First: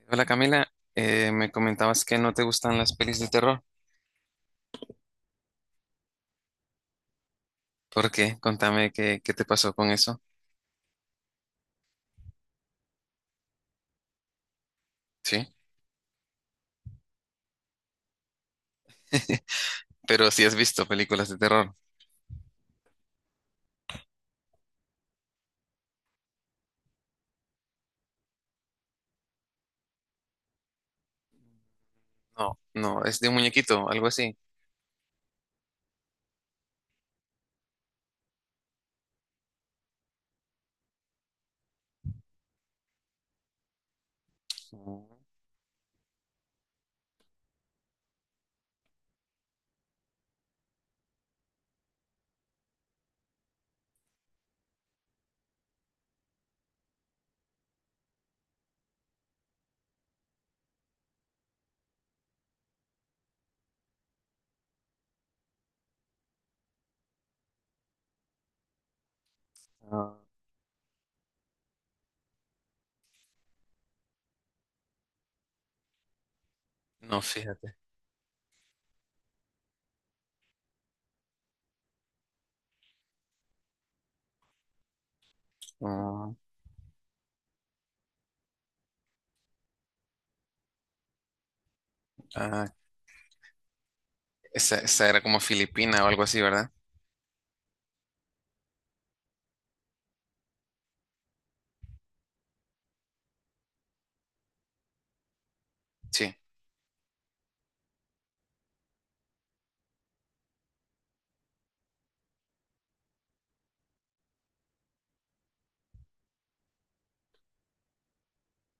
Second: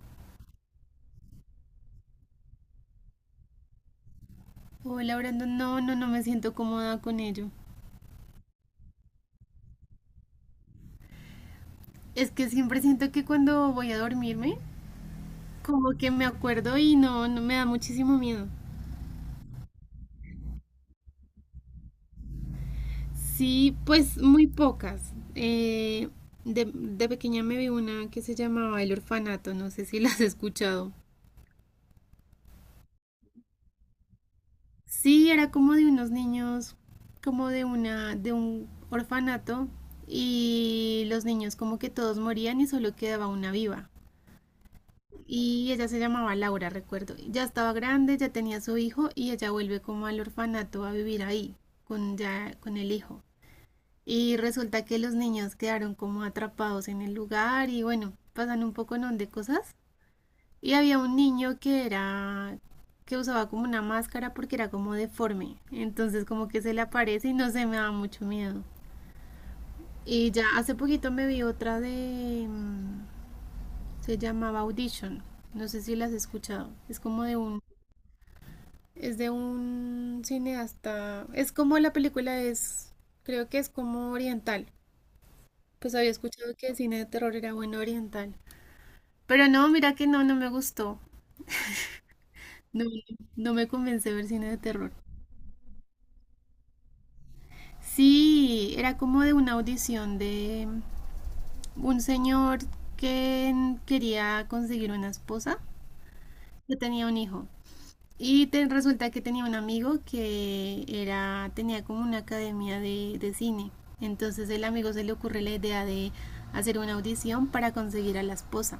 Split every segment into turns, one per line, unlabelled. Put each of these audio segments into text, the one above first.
Hola Camila, me comentabas que no te gustan las pelis de terror.
Hola, Brandon. No, no, no me siento cómoda con ello.
¿Por qué? Contame qué te pasó con eso.
Es que siempre siento que cuando voy a dormirme,
Sí,
como que me acuerdo y no, no me da muchísimo miedo.
pero si has visto películas de terror.
Sí, pues muy pocas. De pequeña me vi una que se llamaba El Orfanato, no sé si la has escuchado.
No, no, es de un muñequito, algo así.
Sí, era como de unos niños, como de un orfanato y los niños como que todos morían y solo quedaba una viva.
Mm.
Y ella se llamaba Laura, recuerdo. Ya estaba grande, ya tenía su hijo y ella vuelve como al orfanato a vivir ahí, ya, con el hijo. Y resulta que los niños quedaron como atrapados en el lugar y bueno, pasan un poco non de cosas. Y había un niño que era que usaba como una máscara porque era como deforme. Entonces como que se le aparece y no se me da mucho miedo.
No,
Y ya hace poquito me vi otra se llamaba Audition. No sé si la has escuchado.
no, fíjate.
Es de un cineasta. Es como la película es, creo que es como oriental. Pues había
Mm,
escuchado que el cine de terror era bueno oriental. Pero no, mira que no, no me gustó.
ah,
No, no me convence ver cine de terror.
esa era como filipina o algo así, ¿verdad?
Sí, era como de una audición de un señor que quería conseguir una esposa,
Sí,
que tenía un hijo. Y resulta que tenía un amigo tenía como una academia de cine. Entonces el amigo se le ocurre la idea de hacer una audición para conseguir a la esposa.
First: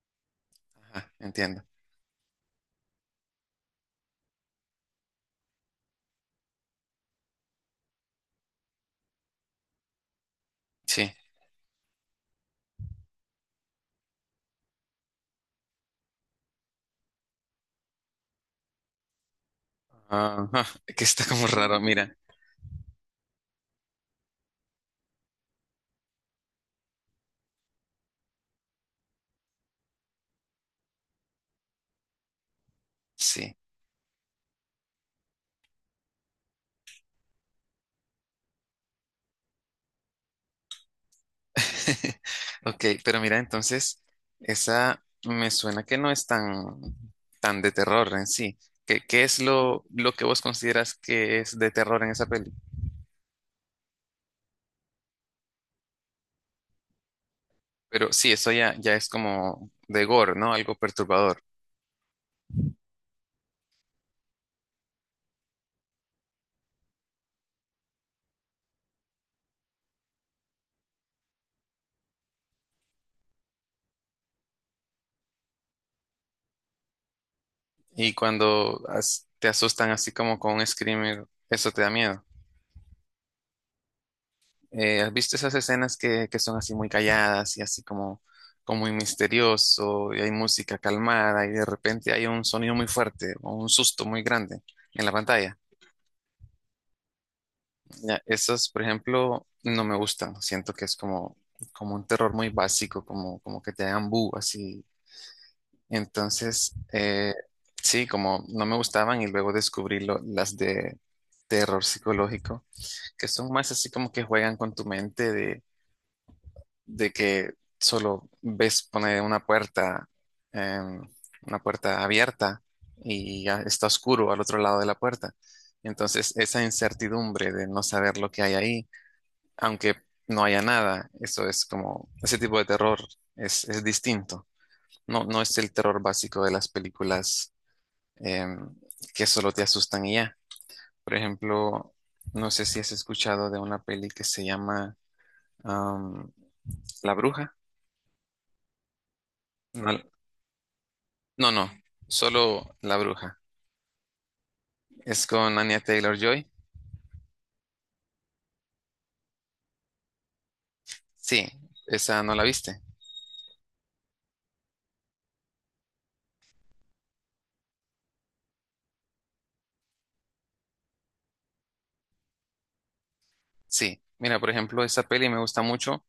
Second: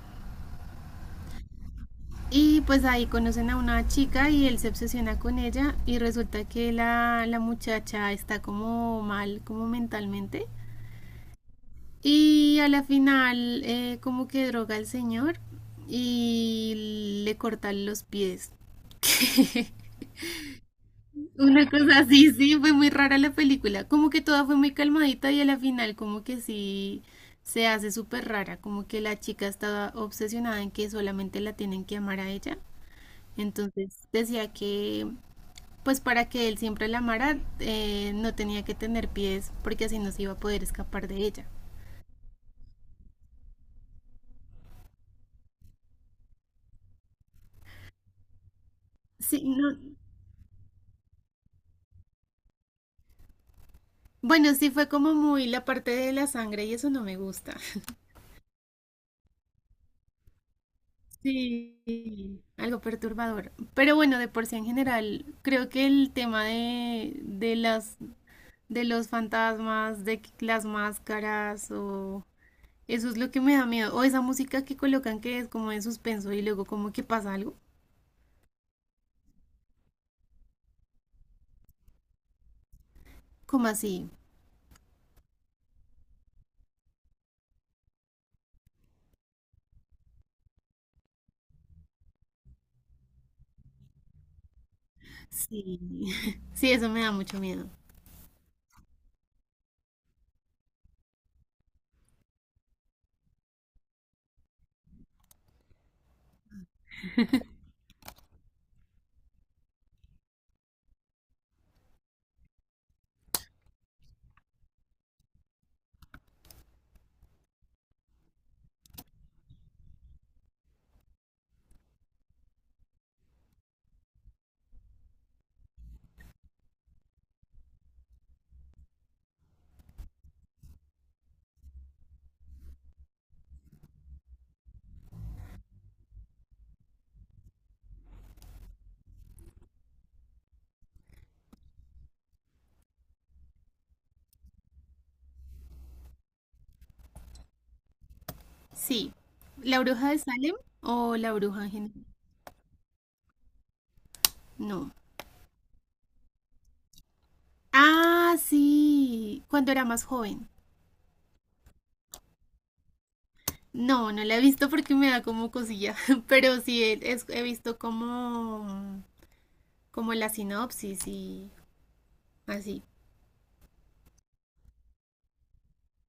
ajá, entiendo.
Y pues ahí conocen a una chica y él se obsesiona con ella y resulta que la muchacha está como mal, como mentalmente.
Sí.
Y a la final como que droga al señor y le corta los pies.
Ajá, que está como
Una
raro,
cosa
mira.
así, sí, fue muy rara la película. Como que toda fue muy calmadita y a la final como que sí se hace súper rara, como que la chica estaba obsesionada en que solamente la tienen que amar a ella.
Sí.
Entonces decía que pues para que él siempre la amara no tenía que tener pies porque así no se iba a poder escapar de ella.
Ok, pero mira, entonces, esa me suena que no es tan de terror en sí. ¿ qué es
Sí, no.
lo que vos consideras que es de terror en esa peli?
Bueno, sí fue como muy la parte de la sangre y eso no me gusta.
Pero sí, eso ya, ya es como de gore, ¿no? Algo perturbador.
Sí, algo perturbador. Pero bueno, de por sí en general, creo que el tema de los fantasmas, de que las máscaras, o eso es lo que me da miedo. O esa música que colocan que es como de suspenso y luego como que pasa algo.
Y cuando te asustan así como con un screamer, eso te da miedo.
Como así.
¿Has visto esas escenas que son así muy calladas y así como, como muy misterioso y hay música calmada y de repente hay un sonido muy fuerte o un susto muy grande en la pantalla?
Sí. Sí, eso me da mucho miedo.
Ya, esos, por ejemplo, no me gustan. Siento que es como, como un terror muy básico, como, como que te hagan bu así. Entonces, sí, como no me gustaban y luego descubrí las de terror psicológico, que son más así como que juegan con tu mente de que solo ves poner eh, una puerta abierta y ya está oscuro al otro lado de la puerta. Entonces, esa incertidumbre de no saber lo que hay ahí, aunque no haya nada, eso es como, ese tipo de terror es distinto. No, no es el terror básico de las películas eh, que solo te asustan y ya. Por ejemplo, no sé si has escuchado de una peli que se llama um, La Bruja.
Sí. ¿La
No.
bruja de Salem o la
No,
bruja
no,
en general?
solo La Bruja.
No.
Es con Anya Taylor-Joy.
Ah, sí. Cuando era más joven.
Sí, esa no la viste.
No, no la he visto porque me da como cosilla, pero he visto como la sinopsis y así.
Sí, mira, por ejemplo, esa peli me gusta mucho.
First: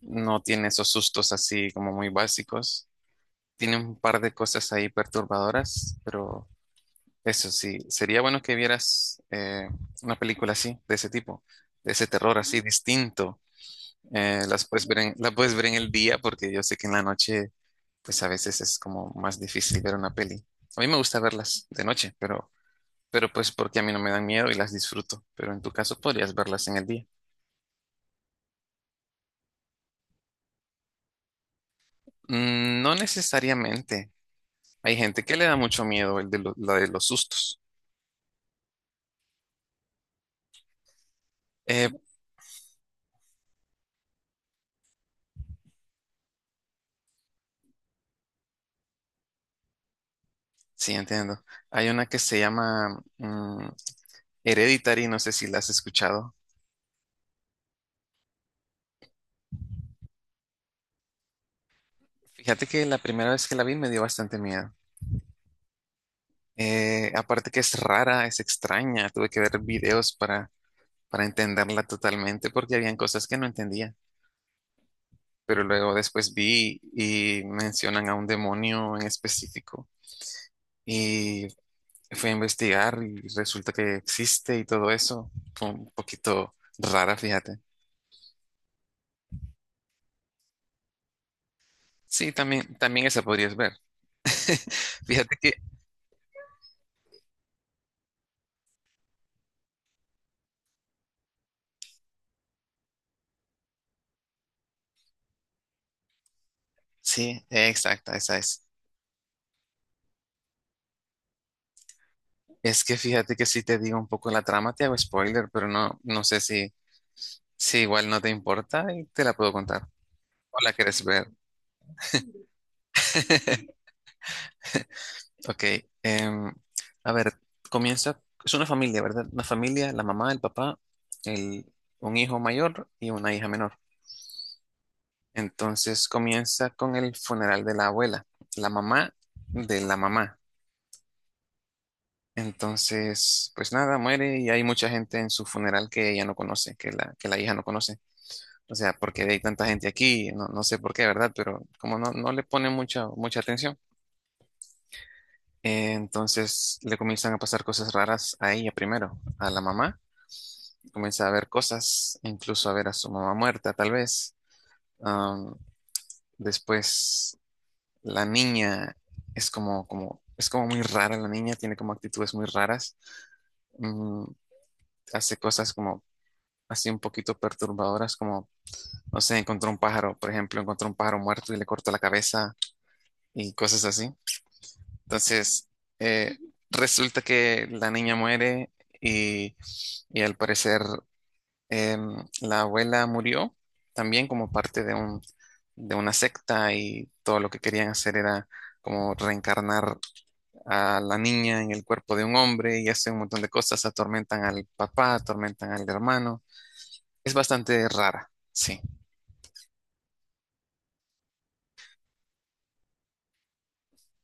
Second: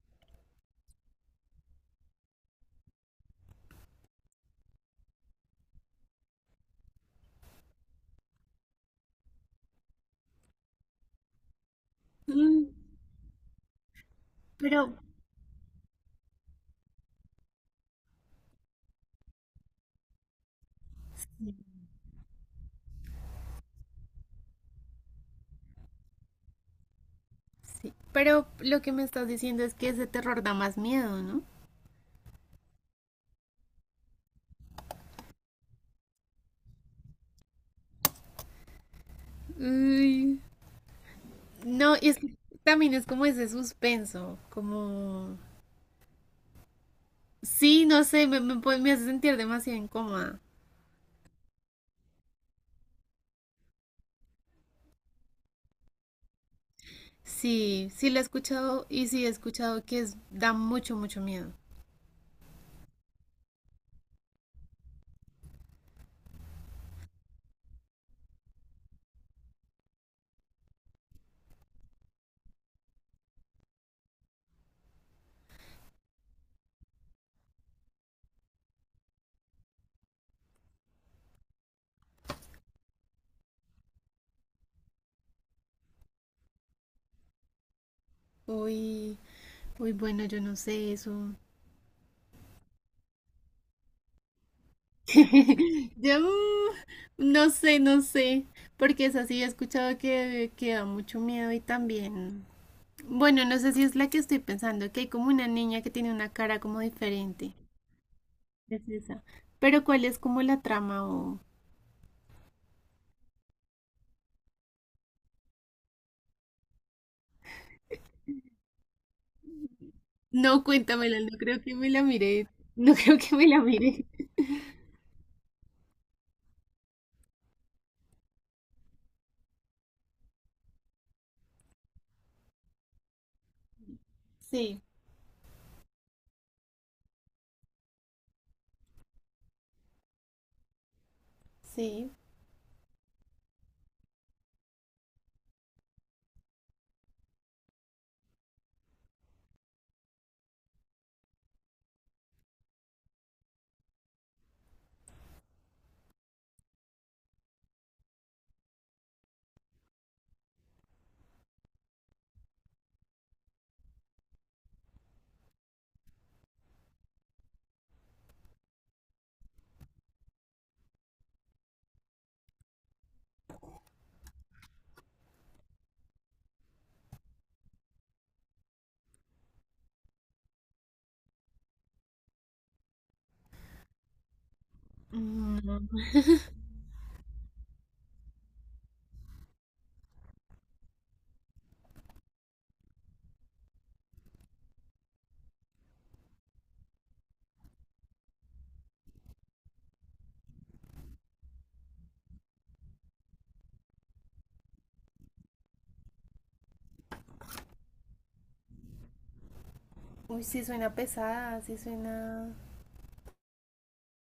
No tiene esos sustos así como muy básicos. Tiene un par de cosas ahí perturbadoras, pero eso sí, sería bueno que vieras una película así, de ese tipo, de ese terror así
Mm.
distinto. Las
Pero,
puedes ver la puedes ver en el día porque yo sé que en la noche, pues a veces es como más difícil ver una peli. A mí me gusta verlas de noche, pero pues porque a mí no me dan miedo y las disfruto, pero en tu caso podrías verlas en el día.
sí. Pero lo que me estás diciendo es que ese terror da más miedo, ¿no?
Mm. No necesariamente. Hay gente que le da mucho miedo el de la de los sustos.
Ay,
Eh,
no, y es que también es como ese suspenso, como Sí, no sé, me hace sentir demasiado incómoda.
sí, entiendo. Hay una que se llama mm, Hereditary, no sé si la has escuchado.
Sí, sí la he escuchado y sí he escuchado que es, da mucho, mucho miedo.
Fíjate que la primera vez que la vi me dio bastante miedo. Aparte que es rara, es extraña, tuve que ver videos para entenderla totalmente porque habían cosas que no entendía. Pero luego después vi y mencionan a un demonio en específico. Y fui a investigar y resulta que existe y todo eso. Fue un poquito rara, fíjate.
Uy, uy, bueno, yo no sé eso.
Sí, también, también esa podrías ver. Fíjate que,
Yo no sé, no sé, porque es así, he escuchado que da mucho miedo y también, bueno, no sé si es la que estoy pensando, que hay como una niña que tiene una cara como
sí,
diferente,
exacta, esa es.
es esa, pero ¿cuál es como la trama o?
Es que fíjate que si te digo un poco la trama, te hago spoiler, pero no, no sé si igual no te importa y te la puedo contar. ¿O
No,
la quieres
cuéntamela,
ver?
no creo que me la miré, no creo que me la miré.
Ok, em, a ver, comienza, es una familia, ¿verdad? Una familia, la mamá, el papá, el, un hijo mayor y una hija menor.
Sí,
Entonces comienza con el funeral de la abuela, la mamá de la mamá.
sí.
Entonces, pues nada, muere y hay mucha gente en su funeral que ella no conoce, que que la hija no conoce. O sea, porque hay tanta gente aquí, no, no sé por qué, ¿verdad? Pero como no, no le ponen mucha, mucha atención, entonces le comienzan a pasar cosas raras a ella primero, a la mamá. Comienza a ver cosas, incluso a ver a su mamá muerta, tal vez. Am, después la niña es como, como, es como muy rara la niña, tiene como actitudes muy raras. Mm, hace cosas como así un poquito perturbadoras, como, no sé, encontró un pájaro, por ejemplo, encontró un pájaro muerto y le cortó la cabeza y cosas así. Entonces,
Mm,
eh, resulta que la niña muere y, y al parecer em, la abuela murió también como parte de de una secta y todo lo que querían hacer era como reencarnar a la niña en el cuerpo de un hombre y hacen un montón de cosas, atormentan al papá, atormentan al hermano. Es bastante rara, sí,
Uy, sí suena pesada, sí suena,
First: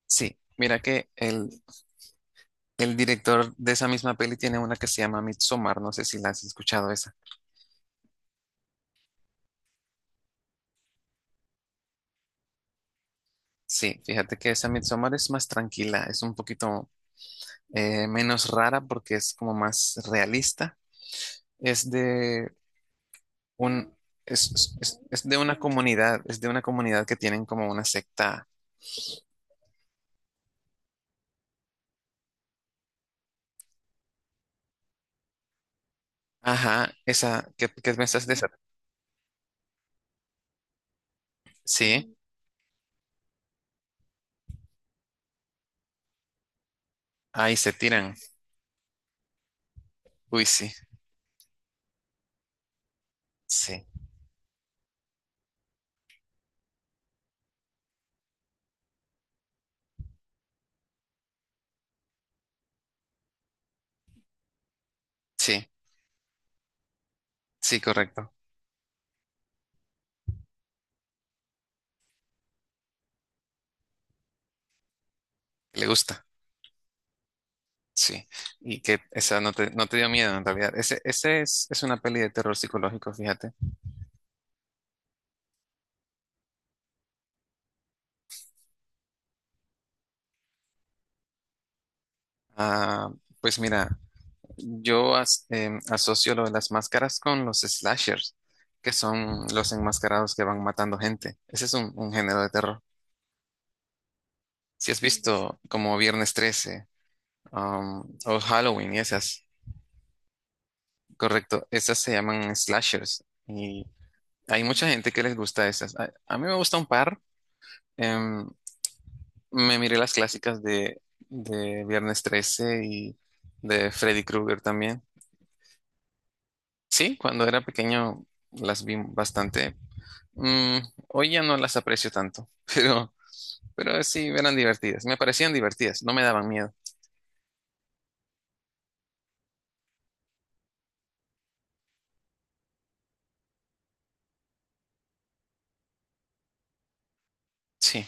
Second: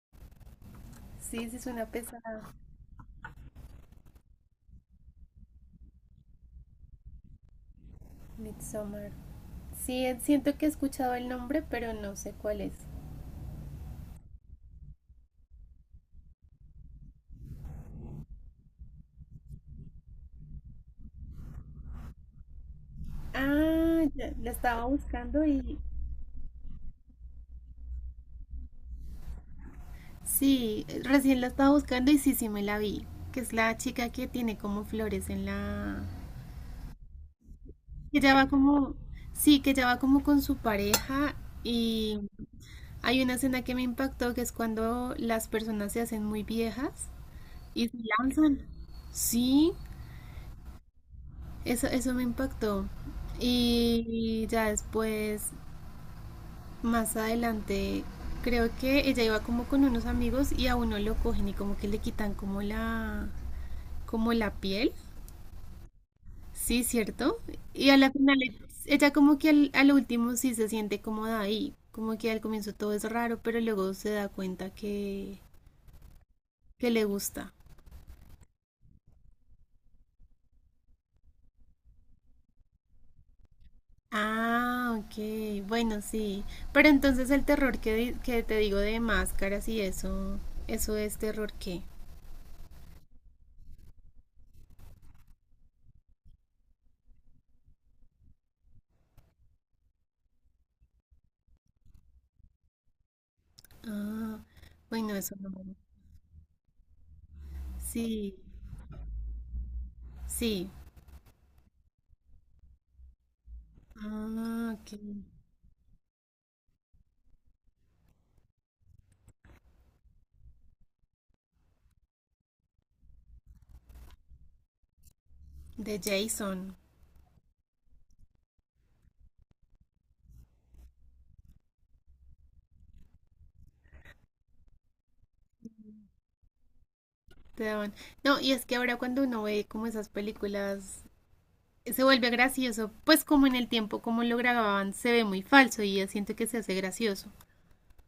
sí. Mira que
sí, sí suena pesada.
el director de esa misma peli tiene una que se llama Midsommar, no sé si la has escuchado esa.
Midsommar. Sí, siento que he escuchado el nombre, pero no sé cuál es.
Sí, fíjate que esa Midsommar es más tranquila, es un poquito menos rara porque es como más realista. Es de un,
Ah, ya, la estaba
es de
buscando
una
y.
comunidad, es de una comunidad que tienen como una secta.
Sí, recién la estaba buscando y sí, sí me la vi. Que es la chica que tiene como flores en la.
Ajá, esa, ¿ qué
Que
pensaste de
ya
esa?
va como. Sí, que ya va como con su pareja
Sí,
y hay una escena que me impactó que es cuando las personas se hacen muy viejas
ahí se
y se
tiran.
lanzan. Sí,
Uy, sí,
eso me impactó.
sí,
Y ya después. Más adelante, creo que ella iba como con unos amigos y a uno lo cogen y como que le quitan como la piel.
sí,
Sí, cierto.
sí,
Y a la
correcto.
final, ella como que al último sí se siente cómoda ahí. Como que al comienzo todo es raro, pero luego se da cuenta
Le gusta,
que le gusta.
sí. Y que esa no no te dio miedo en realidad. Ese es una peli de terror psicológico, fíjate.
Ah, ok. Bueno, sí. Pero entonces el terror que te digo de máscaras y eso es terror qué.
Ah, pues mira, yo asocio lo de las máscaras con los slashers, que son los enmascarados que van matando gente. Ese es un género de terror.
Ah,
Si has
bueno, eso no.
visto como Viernes 13, um,
Sí,
o Halloween y esas,
sí.
correcto, esas se llaman slashers. Hay
Ah,
mucha
ok.
gente que les gusta esas. A mí me gusta un par. Em, me miré las clásicas de Viernes 13 y de Freddy Krueger también.
De Jason.
Sí, cuando era pequeño las vi bastante. Mm, hoy ya no las aprecio tanto, pero, pero sí eran divertidas. Me parecían divertidas, no me daban miedo.
Te Dawn. No, y es que ahora cuando uno ve como esas películas, se vuelve gracioso, pues como en el tiempo, como lo grababan, se ve muy falso y ya siento que se hace gracioso.
Sí.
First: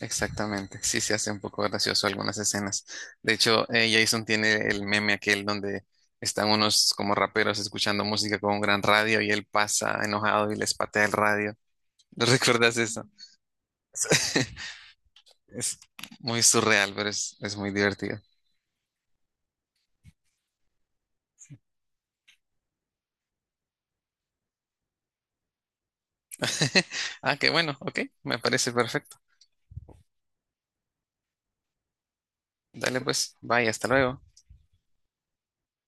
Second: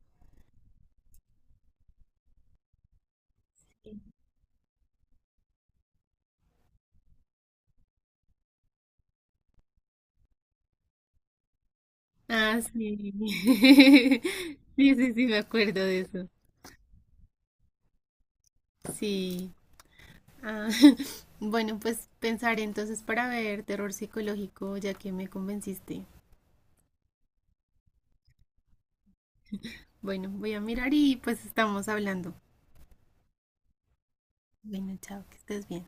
Exactamente, sí se hace un poco gracioso algunas escenas. De hecho, Jason tiene el meme aquel donde están unos como raperos escuchando música con un gran radio y él pasa enojado y les patea el radio. ¿No
Ah,
recuerdas
sí.
eso?
Sí, sí, sí, me
Es
acuerdo de eso.
muy surreal, pero es muy divertido.
Sí. Ah, bueno, pues pensaré entonces para ver terror psicológico, ya que me convenciste.
Ah, qué bueno, ok, me parece perfecto.
Bueno, voy a mirar y pues estamos hablando.
Dale pues, bye, hasta luego.
Bueno, chao, que estés bien.